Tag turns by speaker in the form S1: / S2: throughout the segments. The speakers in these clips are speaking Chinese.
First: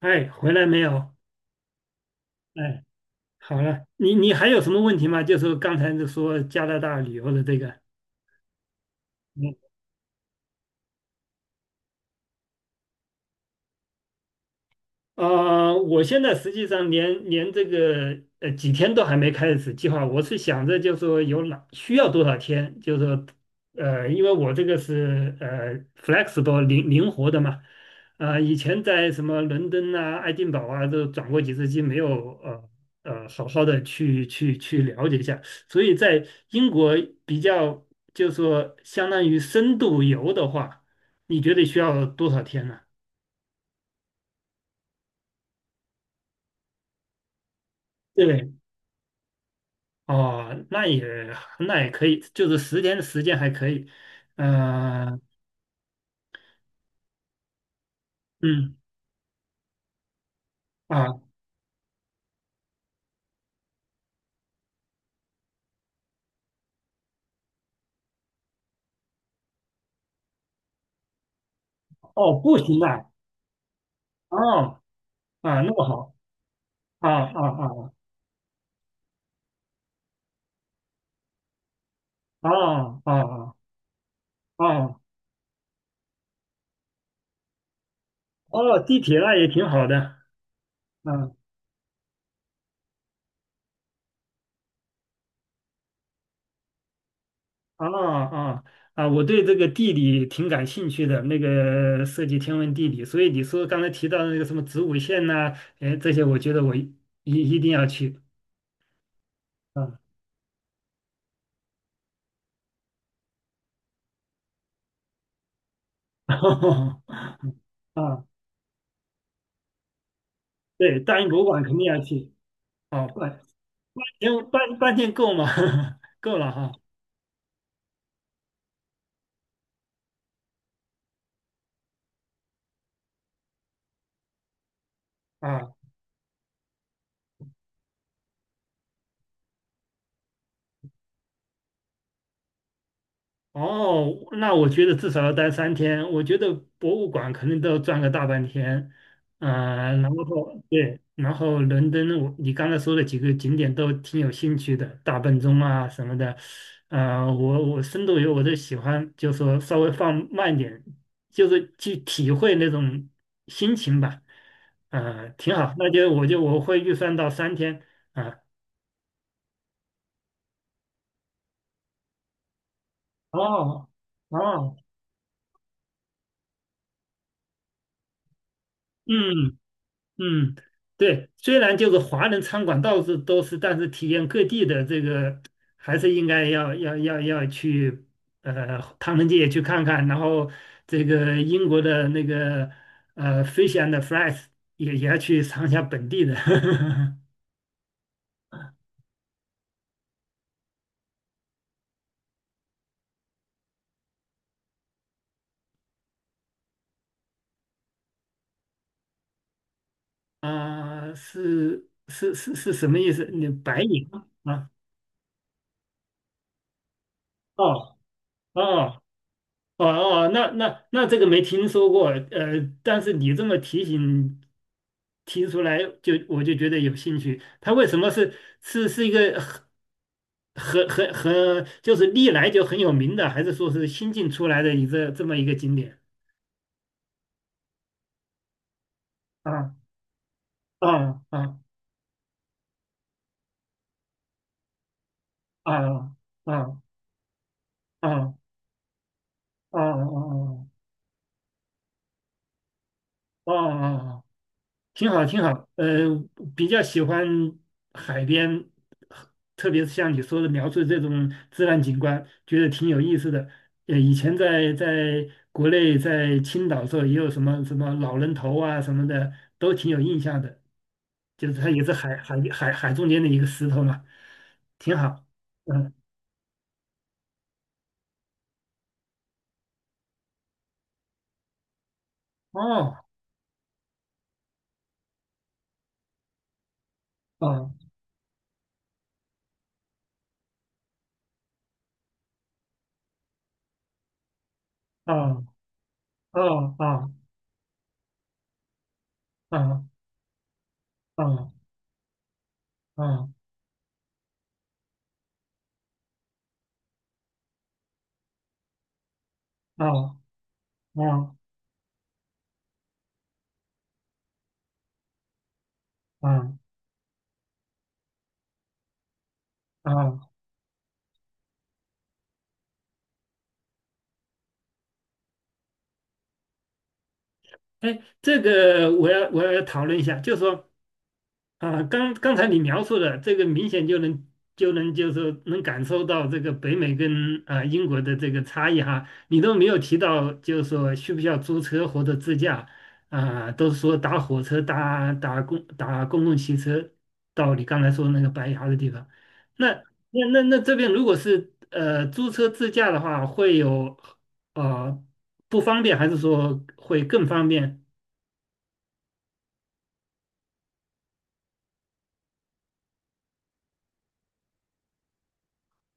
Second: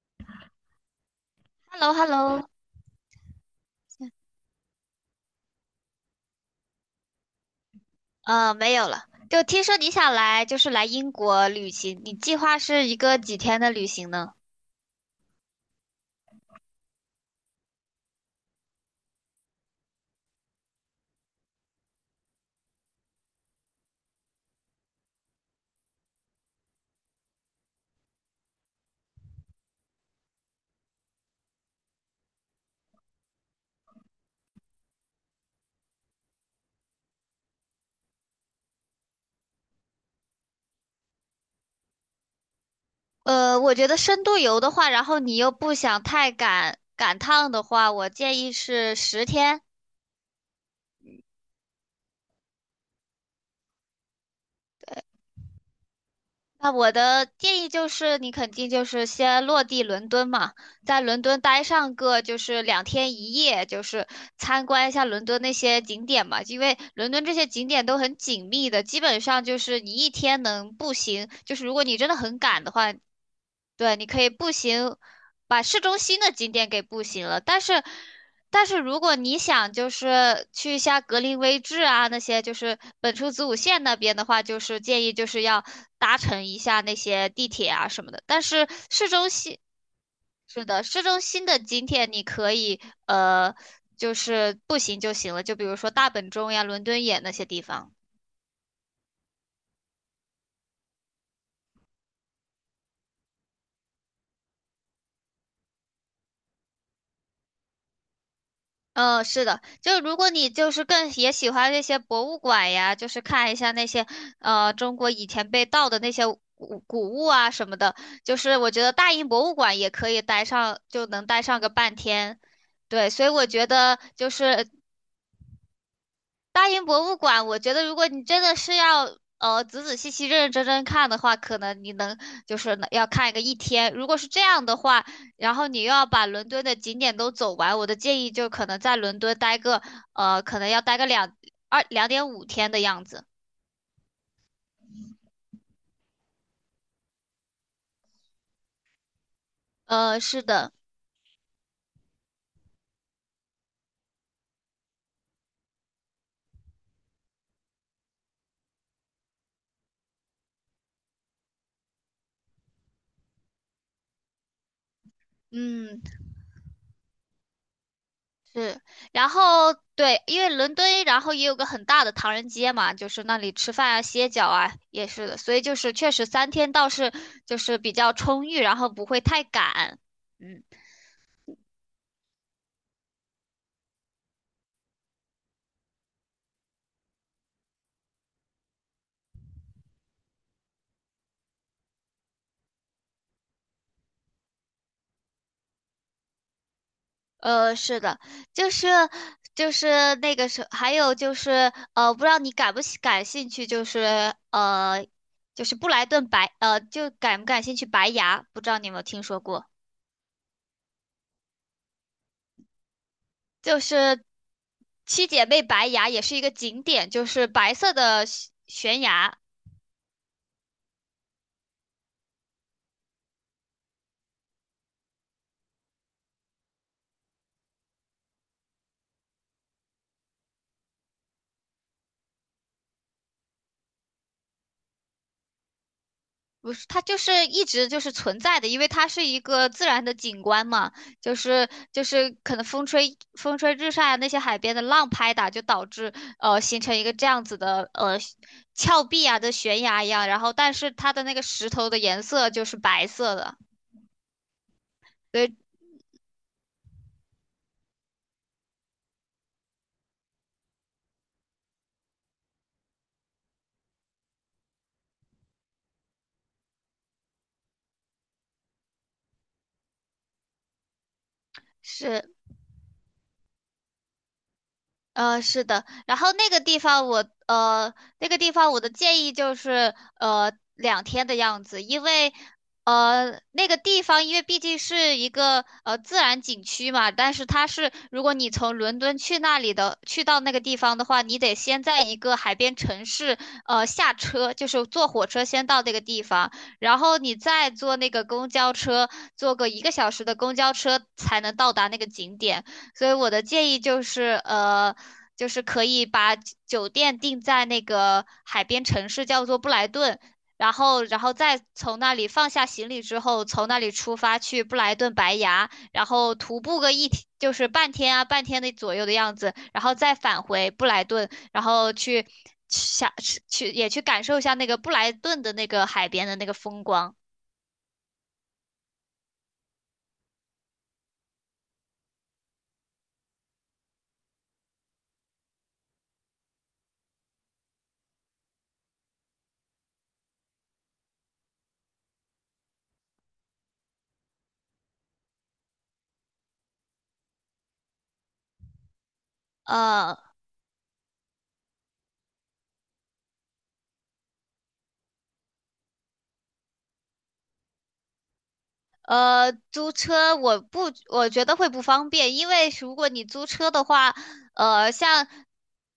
S1: 哎，回来没有？
S2: hello hello
S1: 哎，好了，你还有什么问题吗？就是刚才就说加拿大旅游的这个，
S2: 没有了。就听说你想来，就是来英国旅行，你计划是一个几天的旅行呢？
S1: 啊，我现在实际上连这个几天都还没开始计划，我是想着就说有哪需要多少天，就说因为我这个是flexible 灵活的嘛，呃，以前在什么伦敦啊、爱丁堡啊都转过几次机，没有好好的去了解一下，所以在英国比较就说相当于深度游的话，你觉得需要多少天呢？
S2: 我觉得深度游的话，然后你又不想太赶赶趟的话，我建议
S1: 对。
S2: 是10天。
S1: 哦，那也可以，就是10天的时间还可以。嗯、
S2: 那我的建议就是，你肯定
S1: 嗯
S2: 就是先落地伦敦嘛，在
S1: 啊
S2: 伦敦待上个就是2天1夜，就是参观一下伦敦那些景点嘛，因为伦敦这些景点都很紧密的，基本上就是你一天能步行，就是如果你真的
S1: 哦，
S2: 很
S1: 不
S2: 赶的
S1: 行
S2: 话，
S1: 啊，
S2: 对，你可以步
S1: 哦
S2: 行
S1: 啊，
S2: 把
S1: 那
S2: 市
S1: 么
S2: 中
S1: 好
S2: 心的景点给步
S1: 啊
S2: 行了，
S1: 啊
S2: 但是，
S1: 啊
S2: 但是如果你想就是去一下格林威治啊那些
S1: 啊
S2: 就是
S1: 哦
S2: 本初子
S1: 啊
S2: 午线那边的话，就
S1: 哦
S2: 是
S1: 啊
S2: 建议就是要搭乘一下那些地铁啊什么的。但是
S1: 哦，地
S2: 市
S1: 铁
S2: 中
S1: 那也
S2: 心
S1: 挺好的。
S2: 是的，市中
S1: 嗯
S2: 心的景点你可以就是步行就行了，就比如说大本钟呀、伦敦眼那些地
S1: 啊
S2: 方。
S1: 啊啊，我对这个地理挺感兴趣的，那个涉及天文地理，所以你说刚才提到的那个什么子午线呐、哎，这些我觉得我一定要去。
S2: 嗯，是的，
S1: 啊
S2: 就如果你就是更也喜欢那些博物馆呀，就是看一下那些中国以前被盗的那些古物啊什 么的，
S1: 啊，
S2: 就是我觉得大英博物馆也可以待上，
S1: 对，
S2: 就
S1: 大
S2: 能
S1: 英博
S2: 待
S1: 物
S2: 上
S1: 馆
S2: 个
S1: 肯定
S2: 半
S1: 要去。
S2: 天。
S1: 哦，
S2: 对，所以
S1: 半，
S2: 我觉得就
S1: 因为
S2: 是
S1: 半天够吗？够了
S2: 大
S1: 哈。
S2: 英博物馆，我觉得如果你真的是要仔仔细细、认认真真看的话，可能你能就是能要看一天。如果是这样的话，然后
S1: 啊，
S2: 你又要把伦敦的景点都走完，我的建议就可能在伦敦待个可能要待个2.5天的样子。
S1: 哦，那我觉得至少要待三天。我觉得博物馆可能都要转个大半天。啊，然后
S2: 是的，
S1: 对，然后伦敦我，你刚才说的几个景点都挺有兴趣的，大笨钟啊什么的。啊，我深度游我都喜欢，就说稍微放慢点，就是去体会那种心情吧。啊，挺好，那
S2: 嗯。
S1: 就我会预算到三天。啊。
S2: 是，然后对，因为伦敦，然后也有个很大的唐人街嘛，就是那里吃
S1: 哦
S2: 饭啊、歇脚啊，
S1: 哦，
S2: 也是的，所以就是确实3天倒是就是比较充裕，然后不会太
S1: 嗯
S2: 赶。
S1: 嗯，
S2: 嗯，
S1: 对，虽然就是华人餐馆到处都是，但是体验各地的这个还是应该要去唐人街也去看看，然后这个英国的那个fish and fries 也要去尝一下本地的
S2: 是的，就是就是那个是，还有就是不知道你感不喜感兴趣，就是就是布莱顿就感不感兴趣白牙，不知道你有没有听说过。
S1: 啊、是什么意思？你白
S2: 就
S1: 银
S2: 是
S1: 啊？
S2: 七姐妹白崖也是一个景点，就是白色
S1: 哦
S2: 的悬悬
S1: 哦
S2: 崖，
S1: 哦哦，那这个没听说过，呃，但是你这么提出来就，我就觉得有兴趣。它为什么是一个很就是历来就很有名的，还是说是新近出来的一个这么一个景点？
S2: 不是它就是一直就是存在的，因为它是一个
S1: 啊
S2: 自然的景观嘛，
S1: 啊
S2: 就
S1: 啊
S2: 是就是可能风吹日晒啊，那些海边的浪拍打，就
S1: 啊
S2: 导致
S1: 啊啊
S2: 形成一个这样子的
S1: 啊
S2: 峭壁啊的
S1: 啊
S2: 悬崖一样，然
S1: 啊
S2: 后但是它的那个石头的颜色就是白色
S1: 啊
S2: 的，
S1: 啊！啊挺好，
S2: 所
S1: 挺
S2: 以
S1: 好。呃，比较喜欢海边，特别是像你说的描述这种自然景观，觉得挺有意思的。呃，以前在国内在青岛的时候，也有什么什么老人头啊什么的，都挺有印象的。就是它也是海
S2: 是。
S1: 海海海中间的一个石头嘛，挺好。
S2: 是的，
S1: 嗯，
S2: 然后那个地方我呃，那个地方我的建议就是两天的样子，因为
S1: 哦，
S2: 那个地方因为毕竟是一个自然景区嘛，但是它
S1: 哦，
S2: 是如果你从伦敦去那里的去到那个地方的话，你得先在一个海边城市下车，就是坐火
S1: 哦，
S2: 车先到那个地方，然
S1: 哦，
S2: 后你再坐那个公交车，坐个一
S1: 哦，
S2: 个小时的公交车才
S1: 哦，
S2: 能到达那个景点。所以
S1: 哦，
S2: 我的建议就是，就是可以把酒店定在那个海边城市，叫做布
S1: 哦，
S2: 莱顿，
S1: 哦，
S2: 然后，
S1: 哦，
S2: 然后
S1: 哦，
S2: 再从那里放下行李之后，从那里出发去布莱顿白崖，然
S1: 哦，
S2: 后
S1: 哦，
S2: 徒步个一天，就是半天啊，半天的左右的样子，然后再
S1: 哦
S2: 返回布莱顿，然后去下去也去感受一下那个布莱顿的那个海边的那个风光。
S1: 哎，这个我要讨论一下，就是说啊，刚刚才你描述的这个明显就能就是说能感受到这个北美跟英国的这个差异哈，你都没有提到就是说需不需要租车或者自驾啊，都是说打火车搭公共汽车到你刚才说那个白崖的地方，那
S2: 呃，
S1: 那这边如果是租车自驾的话，会有呃不方便还是说会更方便？
S2: 租车我不，我觉得会不方便，因为如果你租车的话，呃，像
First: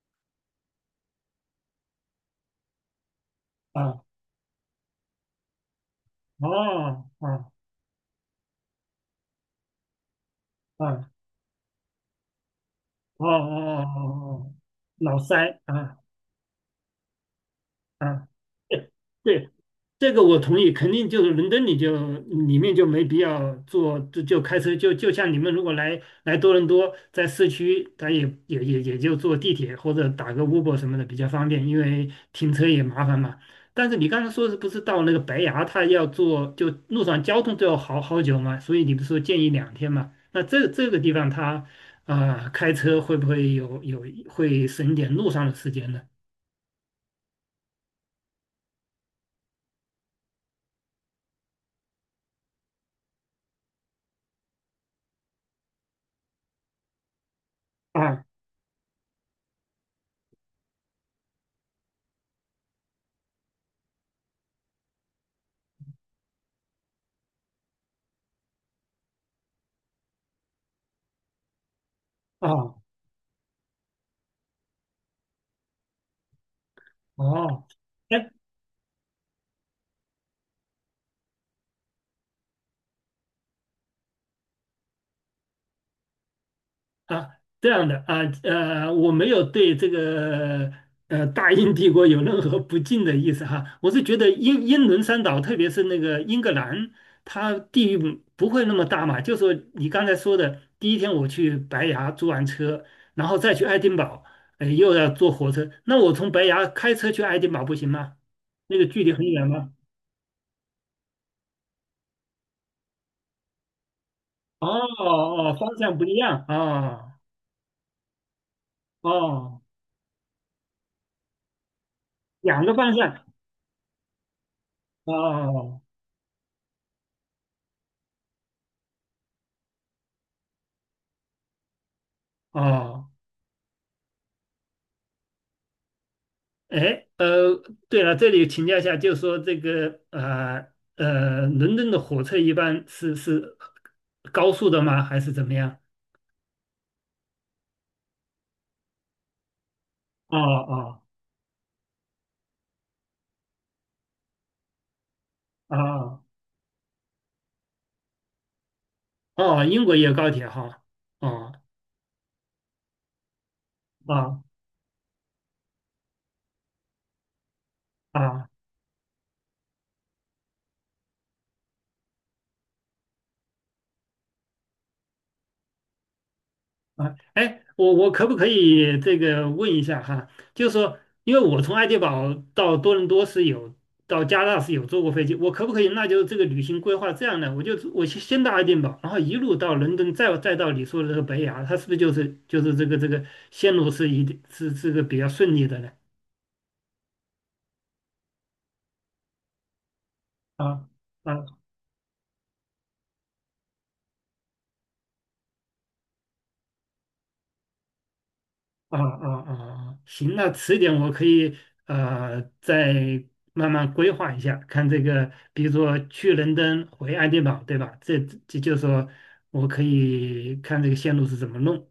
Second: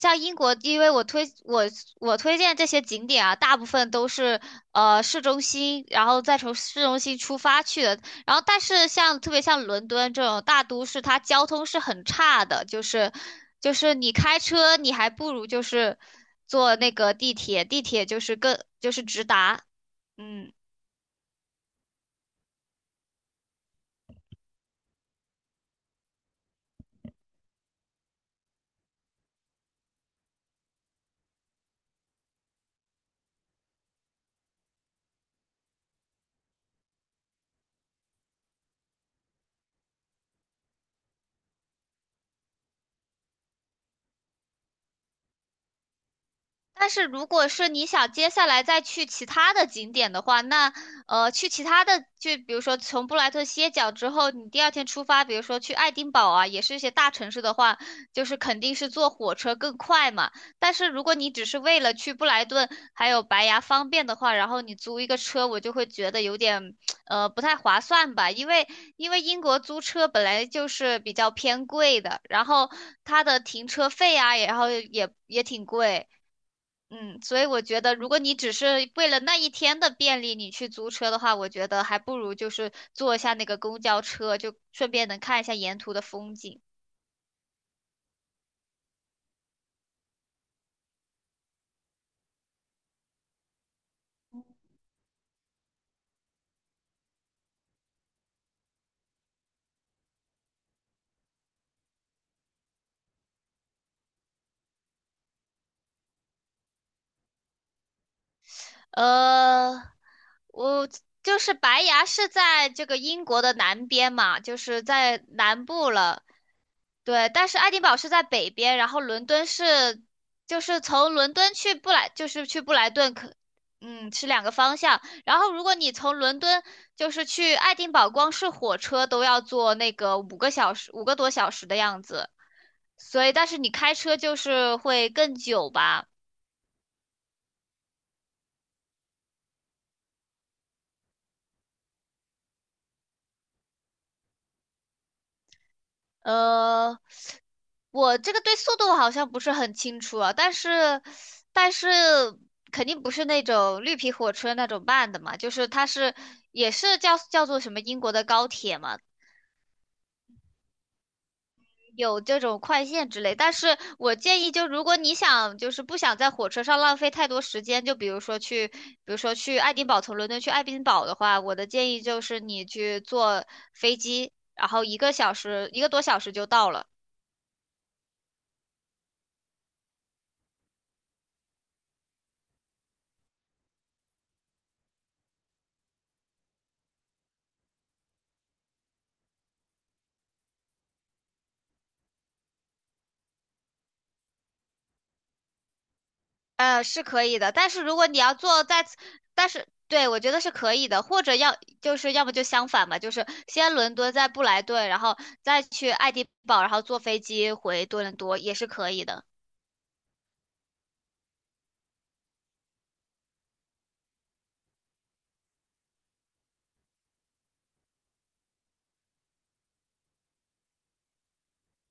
S2: 像英国，因为我推荐这些景点啊，大部分
S1: 啊，
S2: 都是市中心，然后再从市中
S1: 哦，
S2: 心出
S1: 哦，
S2: 发去的。然后，但是像特别像伦敦这种大都市，
S1: 哦，
S2: 它交通是很差的，就是
S1: 哦，
S2: 就
S1: 哦，
S2: 是
S1: 哦，
S2: 你开
S1: 哦，
S2: 车，你还
S1: 脑
S2: 不如
S1: 塞
S2: 就是
S1: 啊。
S2: 坐那个地铁，地铁就
S1: 啊，
S2: 是更
S1: 对
S2: 就是直
S1: 对，
S2: 达，
S1: 这个我
S2: 嗯。
S1: 同意，肯定就是伦敦你就里面就没必要坐，就开车就像你们如果来多伦多，在市区，他也就坐地铁或者打个 Uber 什么的比较方便，因为停车也麻烦嘛。但是你刚才说是不是到那个白崖，他要坐就路上交通都要好好久嘛？所以你不是说建议2天嘛？那这个地方他啊、开车会不会会省一点路上的时间呢？
S2: 但是如果是你想接下来再去其他的景点的话，那去其他的，就比如说从布莱顿歇脚之后，你第二天出发，比如说去爱丁堡啊，也是一些大城市的话，就
S1: 啊
S2: 是肯定是坐火车更快嘛。但是如果你只是为了去布莱顿还有白崖方便的话，然后你租一个车，我就会觉得有点不太划算吧，因为英国租车本来就是比较偏贵的，然后
S1: 啊
S2: 它的停车费啊，然后也挺贵。嗯，所以我
S1: 哦，
S2: 觉得，如果
S1: 哎
S2: 你只是为了那一天的便利，你去租车的话，我觉得还不如就是坐一下那个公交车，就顺便能看一下沿途的风景。
S1: 啊，这样的啊，呃，我没有对这个大英帝国有任何不敬的意思哈，我是觉得英伦三岛，特别是那个英格兰，它地域不会那么大嘛。就说你刚才说的，第一天我去白崖租完车，然后再去爱丁堡，哎，又要坐火车，那我从白崖开车去爱丁堡不行吗？那个距离很远吗？
S2: 呃，我就是白崖是在这个英国的南边嘛，就
S1: 哦
S2: 是
S1: 哦，
S2: 在
S1: 哦
S2: 南
S1: 方
S2: 部
S1: 向不一
S2: 了。
S1: 样啊，
S2: 对，但是爱丁堡是在北边，然后伦敦
S1: 哦，
S2: 是就是从伦敦去布莱，就是去
S1: 两
S2: 布
S1: 个
S2: 莱
S1: 方
S2: 顿
S1: 向
S2: 可，嗯，是两个方向。然后如果
S1: 哦。
S2: 你从伦敦就是去爱丁堡，光是火车都要坐那个5个小时，5个多小时的样子。
S1: 哦，
S2: 所以，但是你开车就是会更久吧。
S1: 哎，呃，对了，这里请教一下，就是说这个伦敦的火车一般是高速的吗？还是怎么样？
S2: 呃，我这个对速度好像不是很清楚啊，
S1: 哦
S2: 但
S1: 哦
S2: 是，但是肯定不是那种绿皮火车那种慢的嘛，就是它是
S1: 哦
S2: 也是叫做什么英国的高铁嘛，
S1: 哦，英国也有高铁哈。哦
S2: 有这种快线之类。但是我
S1: 哦
S2: 建议，就如果你想就是不想在火车上浪费太多时间，就比如说
S1: 哦。
S2: 去，比如说去爱丁堡，从伦敦去爱丁堡的话，我的建议就是你去坐飞机，然后一个小时一个多小时就到了。
S1: 啊，哎，我可不可以这个问一下哈？就是说，因为我从爱丁堡到多伦多是有，到加拿大是有坐过飞机，我可不可以？那就是这个旅行规划这样的，我先到爱丁堡，然后一路到伦敦，再到你说的这个北雅，它是不是就是这个线路是一定是这个比较顺利的呢？
S2: 是可以的，但是如果你要做在此，但是对我觉得是可
S1: 啊
S2: 以的，或者
S1: 啊
S2: 要就是要么就相反吧，就是先伦敦，再布莱顿，然后再去爱丁堡，然后坐飞机回多伦多也是可
S1: 啊
S2: 以的。
S1: 啊啊！行，那迟一点我可以再慢慢规划一下，看这个，比如说去伦敦回爱丁堡，对吧？这就是说我可以看这个线路是怎么弄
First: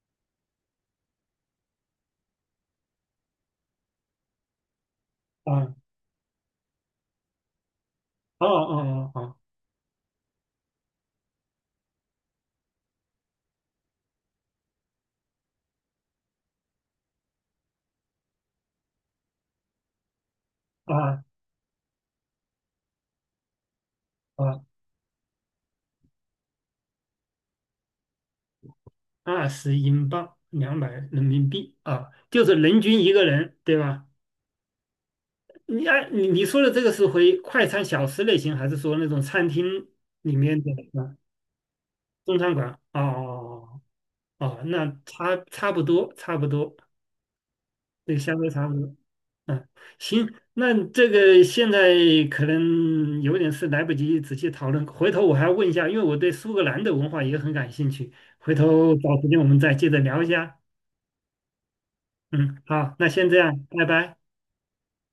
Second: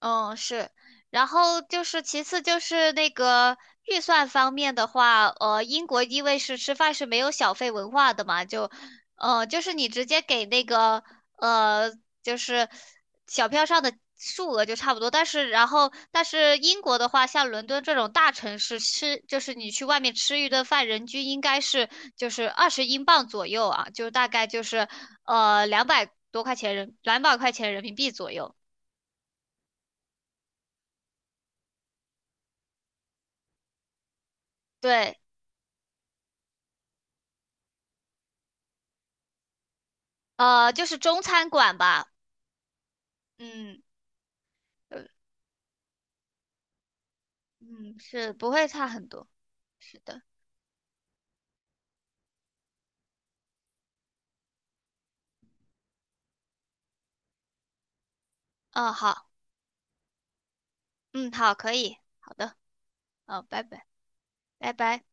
S2: 嗯，是，然后就是其次就是那个预算方面的话，
S1: 啊。
S2: 英国因为是吃饭是没有小费文化的嘛，
S1: 哦
S2: 就，
S1: 哦哦
S2: 就是你直接给那个呃，就是小票上的数额就差不多，但是然后但是英国的话，像伦敦这种大城市吃，就是你去外面吃一顿饭，
S1: 哦
S2: 人
S1: 啊
S2: 均应该是就是20英镑左右啊，就大概
S1: 啊！
S2: 就是200多块钱人，200块钱人民币左右，
S1: 20英镑，200人民币啊，就是人均一个人，对吧？
S2: 对。
S1: 你按你说的这个是回快餐小吃类型，还是说那种餐厅里面的
S2: 就是
S1: 啊
S2: 中餐馆吧，
S1: 中餐馆？哦哦哦。哦
S2: 嗯，
S1: 哦，那
S2: 呃，
S1: 差不多，差不多，
S2: 嗯，
S1: 对，
S2: 是
S1: 相对
S2: 不
S1: 差
S2: 会
S1: 不
S2: 差
S1: 多。
S2: 很多，
S1: 嗯，
S2: 是的，
S1: 行，那这个现在可能有点事，来不及仔细讨论，回头我还要问一下，因为我对苏格兰的文化也很感兴趣，回
S2: 嗯，
S1: 头找时
S2: 好，
S1: 间我们再接着聊一下。
S2: 嗯，好，可以，好的，
S1: 嗯，好，那先这
S2: 嗯，拜
S1: 样，拜
S2: 拜，
S1: 拜。
S2: 拜拜。